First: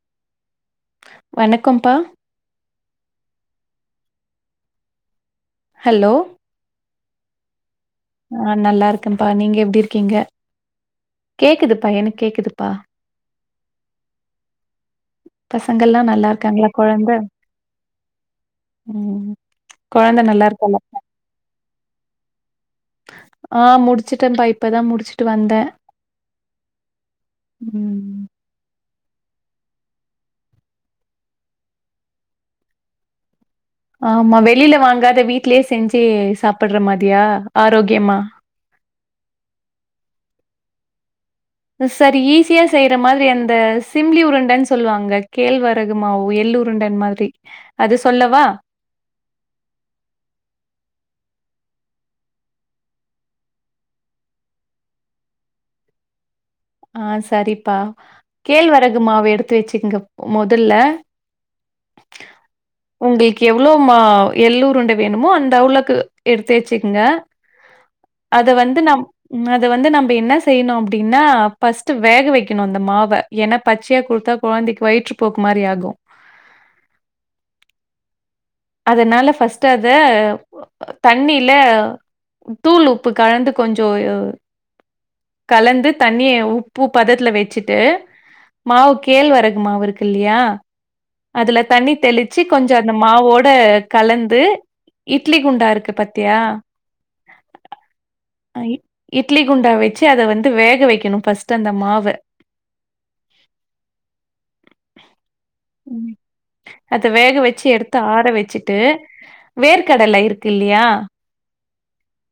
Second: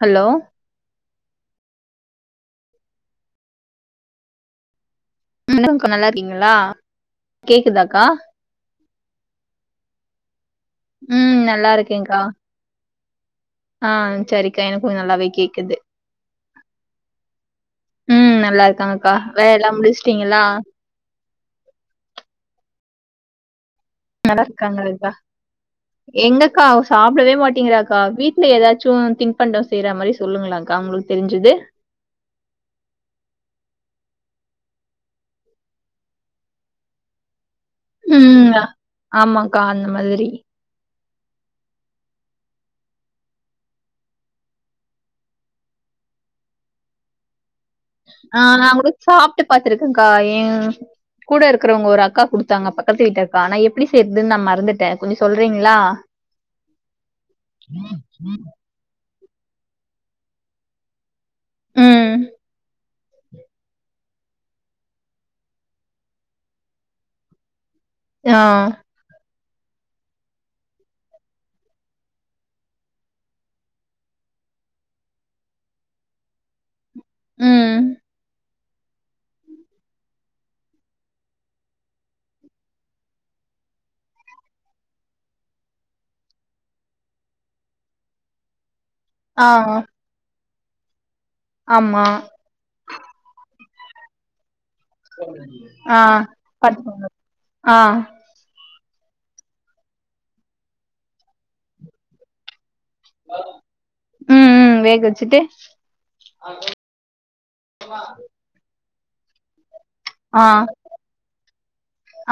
Hello வணக்கம்பா சொல்லுங்கா நல்லா ஹலோ இருக்கீங்களா கேக்குதாக்கா ஆ நல்லா இருக்கப்பா நீங்க எப்டி இருக்கீங்க ம் நல்லா கேக்குதுப்பா இருக்கேன்க்கா எனக்கு கேக்குதுப்பா ஆ சரிக்கா எனக்கு நல்லாவே கேக்குது பசங்கல்லா நல்லா இருக்காங்களா கொழந்த ம் நல்லா இருக்காங்கக்கா ம் வேல எல்லா கொழந்த முடிச்சுட்டீங்களா நல்லா இருக்காளா? ஆ முடி நல்லா இருக்காங்களக்கா எங்கக்கா அவ சாப்டவே மாட்டிங்குறாக்கா ம் வீட் டுல ஏதாச்சு திங்க் பண்ட செய்ற மாரி சொல்லுங்களேங்க்கா உங்களுக்கு தெரிஞ்சது ஆமா வெளில வாங்காத வீட்லயே செஞ்சு சாப்புடுற மாதியா ஆரோக்கியமா ம் ஆமாக்கா அந்த மாதிரி சரி ஈஸியா செய்ற மாரி அந்த சிம்ளி உருண்டன்னு சொல்லுவாங்க கேழ்வரகு மாவு எள்ளுருண்டன்னு மா ரி ஆ நா கூட சாப்ட்டு பாத்திருக்கேக்கா ஏ கூட இருக்கறவங்க ஒரு அக்கா குடுத்தாங்க பக்கத்து வீட்டு அக்கா ஆனா எபபடி செய்றதுன் நா மறந்துட்டே கொஞ்சொ சொல்றீங்களா ஆ சரிப்பா கேழ்வரகு மாவு எடுத்து வெச்சுக்கங்க மொதல்ல ம் உங்களுக்கு எவ்ளோ மா எல்லுருண்ட வேணுமோ அந்த அவ்ளோக்கு எடுத்து வெச்சுக்கங்க ஆ அத வந்து நம் ம் அது வந்து நம்ப என்ன செய்யணு அப்டின்னா பஸ்ட் வேக வைக்கணு அந்த மாவ ஏன்னா பச்சையா குடுத்தா கொழந்தைக்கு வயிற்று போக்கு மாரி ஆகு ம் அதுனால ஃபர்ஸ்ட் அத ஒ தண்ணில தூள் உப்பு கலந்து கொஞ்சோ யோ கலந்து தண்ணிய உப்பு பதத்துல வெச்சிட்டு மாவு கேழ்வரகு ஆ மாவு இருக்கு இல்லியா அதுல தண்ணி ஆமா தெளிச்சு கொஞ்ச அந்த மாவோட கலந்து இட்லி குண்டா இருக்கு ஆ பாத்தியா பாத்துக்கோங்க ஆ அ இ இட்லி குண்டா வெச்சு அத வந்து வேக வைக்கணு ஃபர்ஸ்ட் அந்த மாவ ம் ம் வேக வெச்சுட்டு ம் அத வேக வெச்சு எடுத்து ஆற வெச்சுட்டு வேர்க்கடல ஆ இருக்கு இல்லையா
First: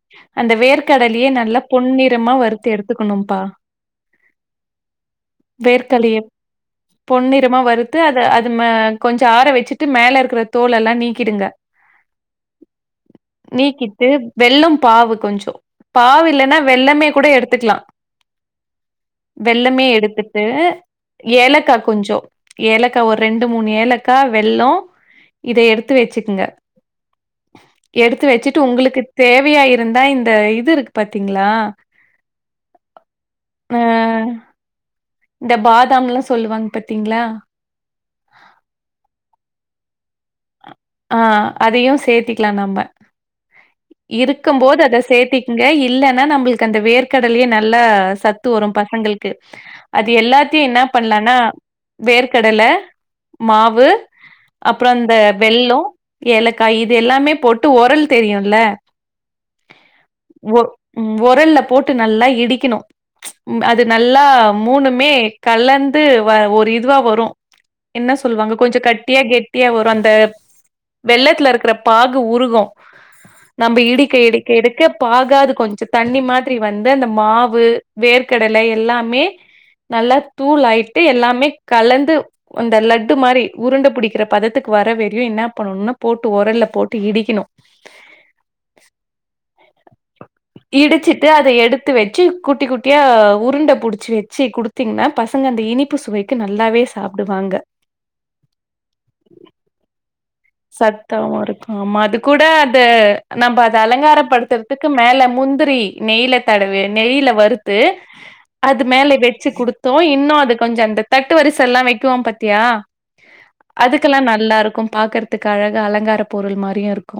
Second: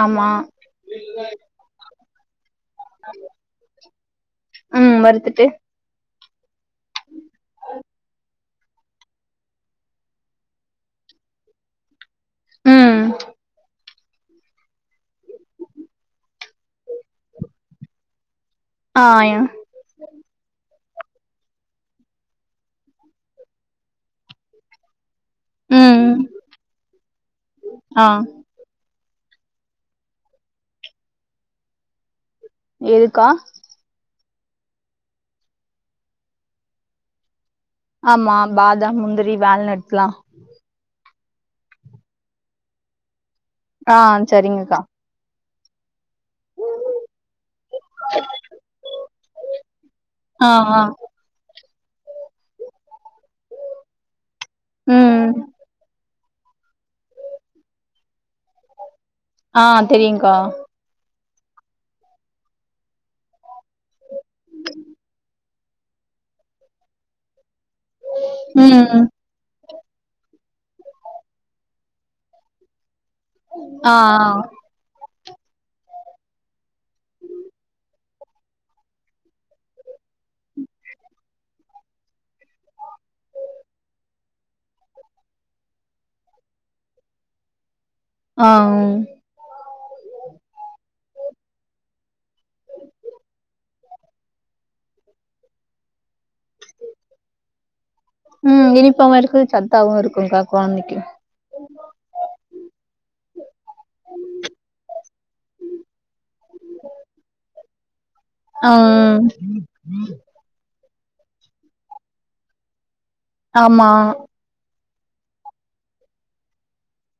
ஆமா அந்த வேர்க்கடலையே நல்லா பொன்னிறமா வருத்து எடுத்துக்கனு பா ம் வறுத்துட்டு வேற் கலிய பொன் நிறமா வரு த்து அத அது மா கொஞ்ச ஆற வெச்சிட்டு மேல இருக்கற தோல் எல்லா நீக்கிடுங்க ம் நீக்கி ட்டு வெல்லொ பாவு கொஞ்ச பாவு இல்லன்னா வெல்லமே கூட எடுத்துக்லா ஆ வெல்லமே எடுத்துட்டு ஏலக்கா கொஞ்சொ ஏலக்கா ஒரு ரெண்டு மூணு ஏலக்கா வெல்லோ இத எடுத்து ம் வெச்சுக்கங்க ஆ எடுத்து வெச்சுட்டு உங்களுக்கு தேவையா இருந்தா இந்த இது இருக்கு பாத்தீங்களா எதுக்கா ஆ இந்த பாதாம்லா சொல்லுவாங்க பத்தீங்களா ஆமா பாதாம் முந்திரி வால் நட்ஸ்லா ஆ அதையு சேத்திக்கிலா நம்ப ஆ இருக்கும் சரிங்கக்கா போது அத சேத்திக் குங்க இல்லன்னா நம்பளுக்கு அந்த வேர்க்கடலையே நல்லா சத்து வரு பசங்களுக்கு அது ஆ எல்லாத்தையு ஆ என்னா பண்லான்னா வேர்க்கடல மாவு அப்புறோ அந்த ம் வெல்லம், ஏலக்காய் இது எல்லாமே போட்டு ஒரல் தெரியும்ல ஆ தெரியு கா ஒ ம் ஒரல்ல போட்டு நல்லா இடிக்கணு அது நல்லா மூணுமே கலந்து வ ஒரு இதுவா வரு என்ன சொல்லுவாங்க கொஞ்சோ ம் கட்டியா கெட்டியா வரு அந்த வெள்ளத்துல இருக்கிற பாகு உருகு நம்ம ஆ ஆ இடிக்க இடிக்க இடிக்க பாகாது கொஞ்சோ தண்ணி மாதிரி வந்து அந்த மாவு வேர்க்கடலை எல்லாமே நல்லா தூள் ஆயிட்டு எல்லாமே கலந்து அந்த லட்டு மாரி உருண்ட புடிக்கிற பதத்துக்கு வரவே என்ன பண்ணணுனா போட்டு உரல்ல போட்டு இடிக்கணு ஆ ம் இடிச்சிட்டு அத எடுத்து வச்சு குட்டி குட்டியா உருண்ட புடிச்சு வச்சு குடுத் தீங்கன்னா பசங்க அந்த இனிப்பு சுவைக்கு நல்லாவே சாப்டுவாங்க ம் இனிப்பாவு இருக்கு சத்தாவு இருக்குக்கா சத்தவு இருக் ஆமா அது கூட அது நம்ப அத அலங்காரப்படுத்துறதுக்கு மேல முந்திரி நெய்ல கடவே நெய்ல வறுத்து ஆ அது மேல வெச்சு குடுத்தோ இன்னு அது கொஞ்சோ அந்த தட்டு வரிச எல்லா வைக்குவோ பாத்தியா ஆமா அதுக்கெல்லா நல்லா இருக்கு பாக்குறதுக்கு அழக அலங்கார பொருள் மாரியே இருக்கு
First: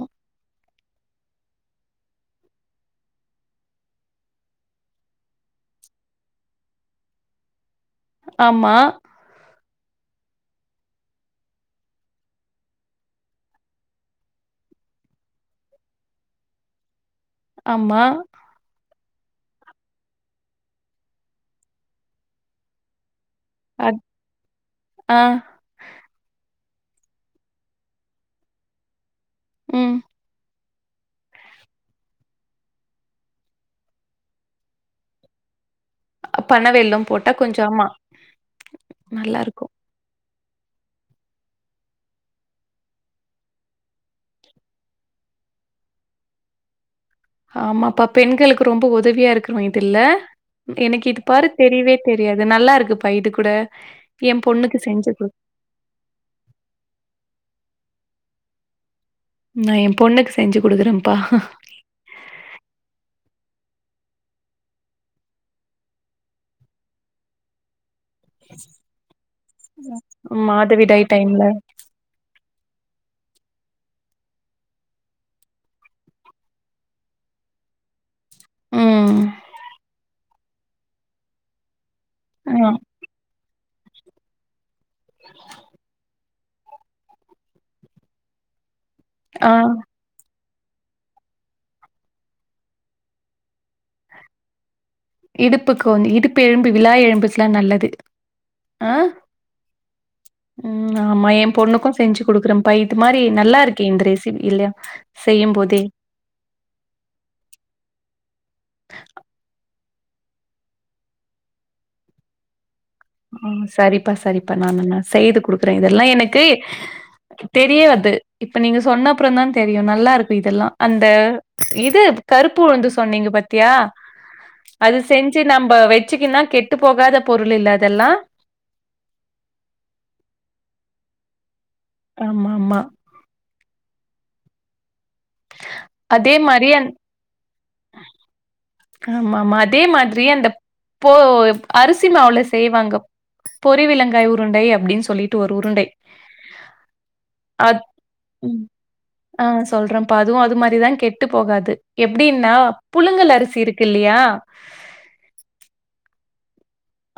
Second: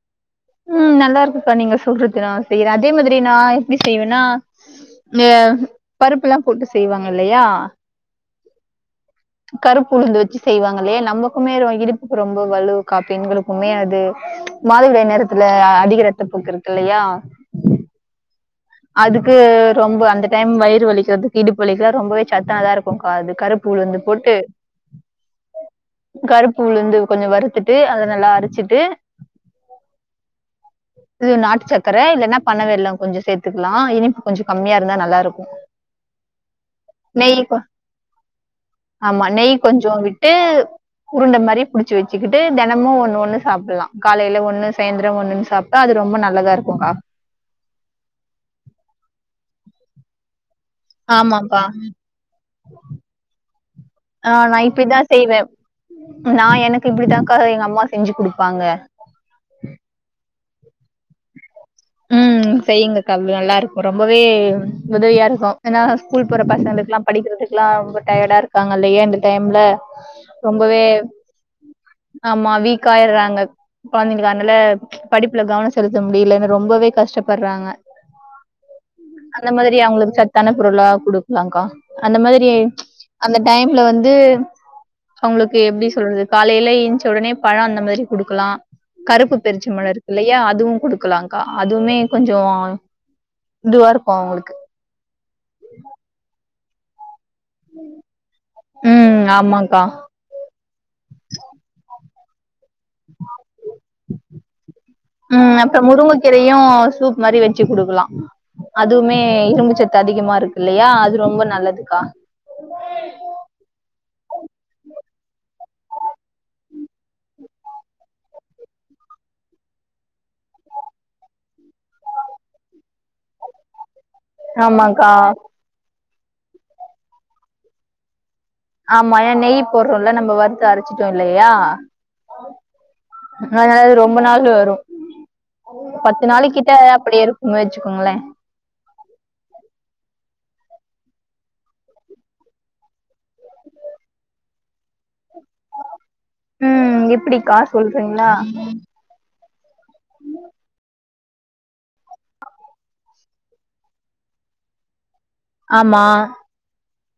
ம் நல்லா இருக்குக்கா நீங்க சொல்றது நா செய்யறே அதே மாரி நா எப்டி செய்வேன்னா இ ஆ பருப்பு எல்லா போட்டு செய்வாங்க இல்லையா ஆமா கருப்பு உளுந்து வச்சு செய்வாங்க இல்லையே நம்மக்குமே அது இடுப்புக்கு ரொம்ப வலுவு கா பெண்களுக்குமே அது மாதவிடாய் நேரத்துல அதிக ரத்தப்போக்கு இருக்கு இல்லையா ஆமா அதுக்கு ரொம்ப அந்த டைம் வயிறு வலிக்கிறதுக்கு இடுப்புவழிக்கிலா ரொம்பவே சத்தானதா இருக்குகா இது கருப் பு உளுந்து அத் போட்டு ஆ கருப்பு உளுந்து கொஞ்சோ வறுத்துட்டு அத நல்லா அரச்சிட்டு ம் இது நாட்டு சக்கர இல்லன்னா பணம் வெல்லோ கொஞ்சோ சேத் த்துக்கலா இனிப்பு கொஞ்சோ கம்மியா இருந்தா நல்லா இருக்கு பனவெல்லம் போட்டா நெய் கொ கொஞ்சோ ஆமா ஆமா நல்லா நெய் இருக்கு கொஞ்சோ விட்டு உருண்ட மாரி புடிச்சு வச்சுகிட்டு தேனமு ஒண்ணு ஒண்ணு சாப்பிடலா காலையில ஒண்ணு சாயந்திரம் ஒண்ணு சாப் டா அது ரொம்ப நல்லதா இருக்குக்கா ஆமாப்பா பெண்களுக்கு ரொம்ப உதவியா இருக்கும் இது இல்ல எனக்கு இது பாரு ஆமாப்பா தெரியவே தெரியாது நல்லா இருக்குப்பா இது கூட எ பொண்ணுக்கு செஞ்சுகுடு நா எனக்கு இப்டித்தாக்கா எங்க அம்மா செஞ்சு குடுப்பாங்க நா எ பொண்ணுக்கு செஞ்சு கொடுக்குறேன்ப்பா செய்யுங்ககா நல்லா இருக்கு ரொம்பவே உதவியா இருக்கு ஏனா ஸ்கூல் போற பசங்களுக்கல்லா படிக்கிறதுக்கல்லா ரொம்ப டயடா இருக்காங்க இல்லையா இந்த டைம்ல ரொம்பவே மாதவிடாய் டைம்ல. ஆமா வீக்கா ஆயுடுறாங்க கொழந்தைங்க அதனால படிப்புல கவனம் செலுத்த முடில ரொம்பவே கஷ்டப்பர்றாங்க ம். அந்த மாதிரி அவுங்களுக்கு சத் தான பொருளா கொடுக்கலாகா அந்த மாதிரி ஆ. அந்த டைம்ல வந்து அவுங்களுக்கு எப்டி சொல்றது காலையில ஏஞ்ச உடனே பழம் அந்த மாதிரி குடுக்கலா கருப்பு ஆ பேருச்சமழொ‌ இருக்குல்லயா அதுவு குடுக்கலா கா அதுவ்மே கொஞ்சோ இதுவா இருக்கு அவுங்களுக்கு இடுப்புக்கு வந்து இடுப்பு எலும்பு விலா எலும்புக்லா நல்லது ஆ ம் ஆமாக்கா ம் ஆமா எ பொண்ணுக்கு செஞ்சு குடுக்குறேம் பா இது மாரி நல்லா இருக்கே இந்த ரெசி இல்யா செய்யும் போதே கீரையு சூப் மாரி வச்சு குடுக்கலா அதுவுமே இரும்பு சத்து அதிகமா இருக்குல்லயா அது ரொம்ப நல்லதுக்கா ம்‌ சரிப்பா சரிப்பா நானுன்ன செய்து குடுக்குறே இதெல்லா எனக்கு தெரியாது இப்ப நீங்க சொன்னப்றொந்தா தெரியு நல்லாருக்கு இதெல்லா அந்த இது கருப்பு உளுந்து சொன்னீங்க பாத்தியா அது ஆமாக்கா செஞ்சு நம்ப வச்சுக்கின்னா கெட்டு போகாத பொருள் இல்ல அதெல்லா ஆமா ஏ நெய் போர்றோல்ல நம்ம வறுத்து அரச்சிட்டோ இல்லயா ஆமாமா அனால அது ரொம்ப நாள் வரு பத்து அதே நாளை மாரி கிட்ட அந் அப்பிடி இருக் குன் வச்சுக்கோங்களே ஆமாமா அதே மாதிரி அந்த போ அரிசி மாவுல செய்வாங்க பொரி விளங்காய் உருண்டை அப்டின் சொல்லி ட்டு ஒரு உருண்டை ம் எப்டிக்கா அத் சொல்றீங்களா ம் ஆ சொல்றம்ப்பா அதுவு அது மாரிதா கெட்டு போகாது எப்டின்னா புழுங்கல் அரி சி இருக்குல்லியா ஆமா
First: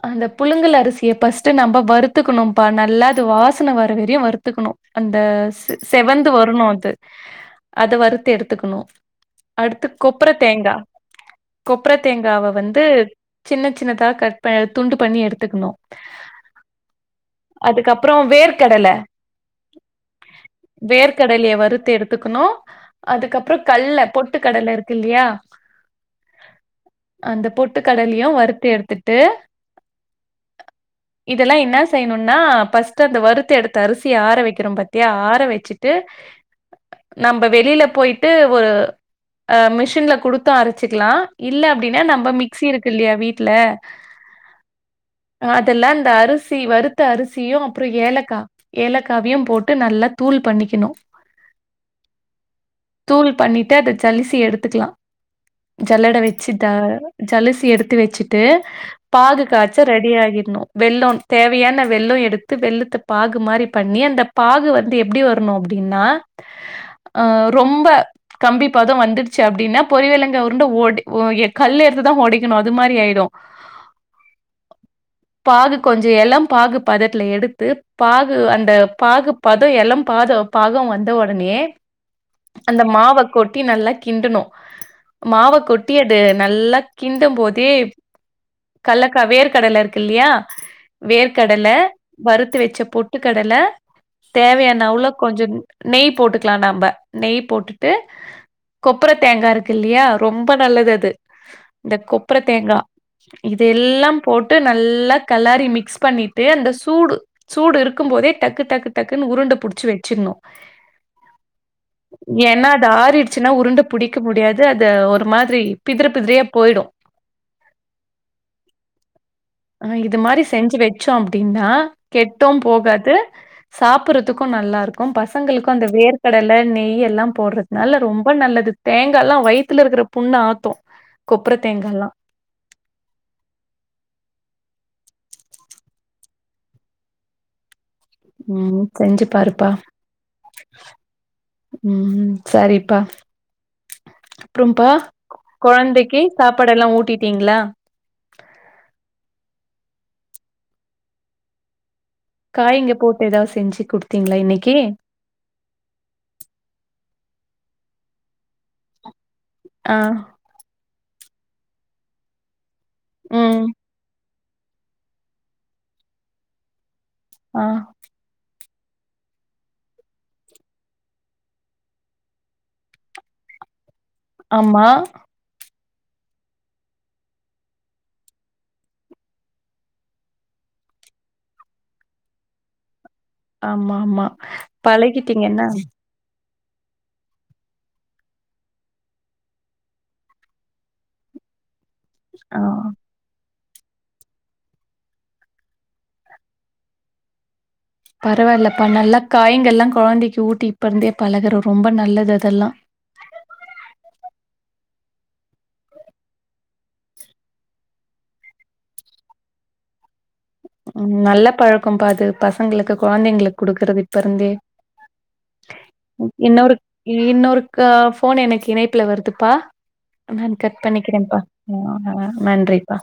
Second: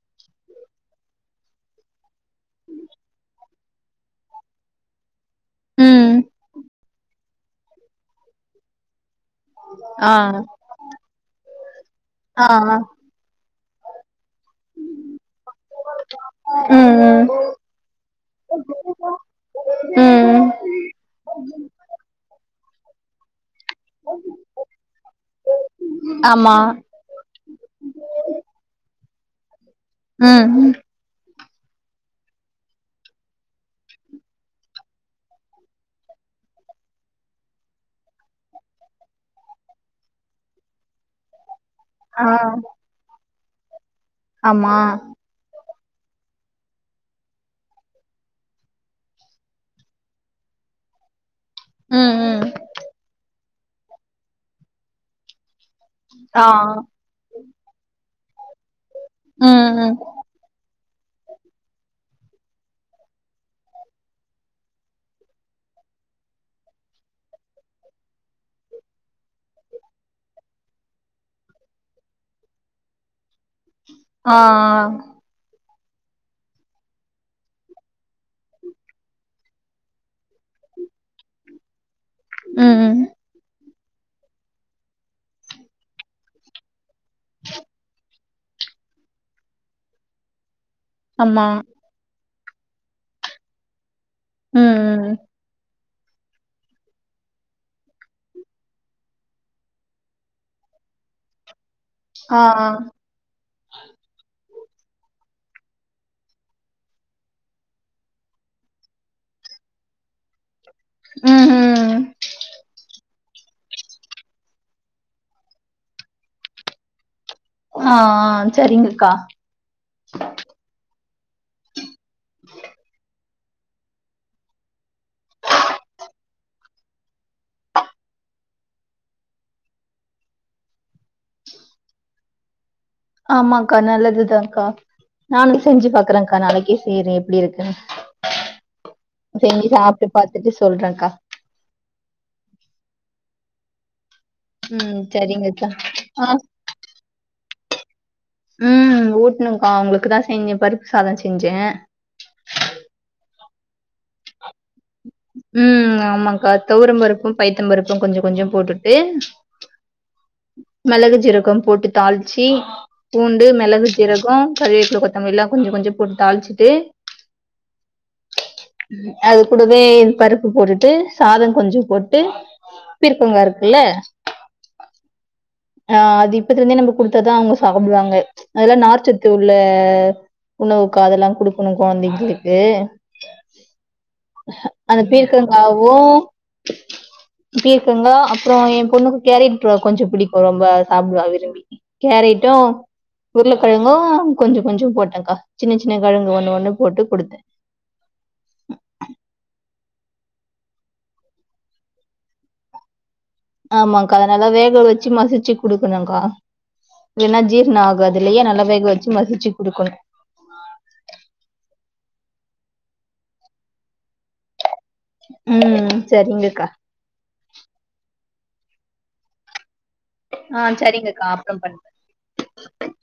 அந்த புழுங்கல் அரிசிய பஸ்ட்டு நம்ப வறுத்துக்கனும்ப்பா நல்லா அது வாசன வர வரியு வறுத்துக்கனு அந்த ம் செவந்து வரனு அது அத வறுத்து எடுத்துக்கனு அடுத்து ஆ கொப்பற தேங்கா கொப்பற ஆ தேங்காவ வந்து சின்ன சின்னதா கட் ப துண்டு பண்ணி எடுத்துக்கனு ம் ம் அதுக்கப்றோ வேர்க்கடல ம் வேர்க்கடலிய வறுத்து எடுத்துக்கனு அதுக்கப்றோ கல்ல பொட்டு கடல இருக்குல்லியா ஆமா அந்த பொட்டு கடலியு வறுத்து எடுத்துட்டு ம் இதெல்லா இன்னா செய்னுன்னா பஸ்ட்டு அந்த வறுத்த எடுத்து அரிசிய ஆற வக்கிறோம் பாத்தியா ஆற வச்சிட்டு நம்ப வெளில போயிட்டு ஒரு அ மிஷின்ல குடுத்து அரச்சிக்லா இல்ல அப்டின்னா ஆ நம்ப மிக்சி இருக்குல்யா வீட்ல ஆமா அதுல இந்த அரிசி வறுத்த அரிசியு அப்றொ ஏலக்கா ஏலக்காவியும் போட்டு நல்லா தூள் பண்ணிக்கனு ம் ம் தூள் பண்ணிட்டு அத ஜலிசி எடுத்துக்லா ஜல்லட ஆ வச்சு த ஜலசி எடுத்து வச்சுட்டு பாகு ம் காச்ச ம் ரெடி ஆகிட்னு வெல்லோ தேவையான வெல்லொ எடுத்து வெல்லத்த பாகு மாரி பண்ணி அந்த பாகு வந்து எப்டி வர்னு அ ப்டின்னா ஆ ரொம்ப கம்பிப்பதொ வந்துடுச்சு அப்டின்னா பொரி வெளங்கா உருண்ட ஒட எ கல் எடுத்துதா ஓடைக்கனு அது மாரி ஆயிடு ஆ ஆ பாகு கொஞ்சொ எலம் பாகு பதத்ல எடுத்து பாகு அந்த பாகு பதோ எளம் பாதோ பதோ வந்த உடனே ம் அந்த ம் மாவ கொட்டி நல்லா கிண்டுணு மாவ கொட்டி அது நல்லா கிண்டம்போதே கல்லக்கா வேர்க்கடல இருக்கு இல்லியா ஆமா வேர்க்கடல வறுத்து வெச்ச பொட்டுக்கடல ம் தேவையான அவளோ ம் கொஞ்சோ நெய் போட்டுக்கலா நம்ப நெய் போட்டுட்டு கொப்பர தேங்கா இருக்கு இல்லியா ரொம்ப நல்லது அது இந்த கொப்பர ஆ தேங்கா இதெல்லா போட்டு நல்லா கலாரி மிக்ஸ் பண்ணிட்டு அந்த சூடு சூடு இருக்கும்போதே டக்கு டக்கு டக்குன்னு உருண்ட புடிச்சு வச்சிருணு ம் ம் என்ன அது ஆறிடு ச்சின்னா உருண்ட புடிக்க முடியாது அத ஒரு மாரி பிதர பிதிரியா போயிடு ஆ ஆ சரிங்கக்கா ஆ இது மாரி செஞ்சு வச்சோ அப்டின்னா கெட்டு போகாது சாப்புறதுக்கு நல்லா இருக்கு பசங்களுக்கு அந்த வேர்க்கடல நெய்யெல்லா போடுறதுனால ரொம்ப நல்லது தேங்கால்லா வயித்ல இருக்ற புண்ண ஆத்து கொப்பர தேங்கால்லா ஆமாக்கா நல்லதுதாக்கா நானு செஞ்சு பாக்றக்கா நாளக்கே செய்றே எப்டி இருக்குனு ம். செஞ்சு செஞ்சி பாருப்பா. சாப்டு பாத்துட்டு சொல்றேக்கா ம் சரிப்பா அப்றம்பா ம் சரிங்கக்கா கொழந்தைக்கி ஆ சாப்பாடெல்லா ஊட்டிட்டீங்களா ம் ஊட்டணுக்கா அவுங்களுக்குதா செஞ்சே பருப்பு சாதோ செஞ்சே காய்ங்க போட்டு ஏதாது செஞ்சு குடுத்தீங்களா இன்னைக்கி ம் ஆமாக்கா தொவரம்பருப்பு பைத்தம்பருப்பு கொஞ்சோ கொஞ்சோ போட்டுட்டு ஆ மெளகு ஜீரகோ போட்டு தாளிச்சு பூண்டு ம். மெளகு ஜீரகோ கறிவேப்பில கொத்தமல்லில்லா கொஞ்சோ கொஞ்சோ போட்டு தாளிச்சிட்டு ஆ அது கூடவே பருப்பு போட்டுட்டு சாதோ கொஞ்சோ போட்டுட்டு பிர்க்கங்கா இருக்குல்ல ஆமா ஆ அது இப்பத்துல இருந்தே நம்ம குடுத்தாதா அவுங்க சாப்புடுவாங்க அதெல்லா நார்ச்சத்து உள்ள உணவுக்கா அதெல்லா குடுக்குணு கொழந்தைங்களுக்கு ஆமாமா. அந்த பழகிட்டீங்க என்ன? பீர்க்கங்காவு பீர்க்கங்கா அப்றோ எம்பொண்ணுக்கு கேரேட்ப்ரோ கொஞ்சோ புடிக்கு ரொம்பௌ சாப்புடுவா விரும்பி கேரேட்டு ஆ. உருளக்கெழங்கு கொஞ்சோ கொஞ்சோ போட்டக்கா சின்ன சின்ன கெழங்கு ஒன்னு ஒன்னு போட்டு குடுத்த பரவால்லப்பா நல்லா காய்ங்கல்லா கொழந்தைக்கி ஊட்டி இப்பருந்தே பழகற ரொம்ப நல்லது அதெல்லா ஆமாக்கா அத நல்லா வேக வச்சி மசிச்சி குடுக்குணுக்கா இல்லனா ஜீர்ணோ ஆகாதில்லியா நல்லா வேகவச்சி மசிச்சி குடுக்குணு ம் நல்ல பழக்கம்பா அது பசங்களுக்கு கொழந்தைகளுக்கு குடுக்கறது இப்பருந்தே ம் சரிங்கக்கா இன்னொரு இன்னொரு கா போனு எனக்கு இணைப்புல வருதுப்பா நா ஆ கட் சரிங்கக்கா பண்ணிக்கிறேப்பா அப்புறம் பண்றேன் ந நா நன்றிப்பா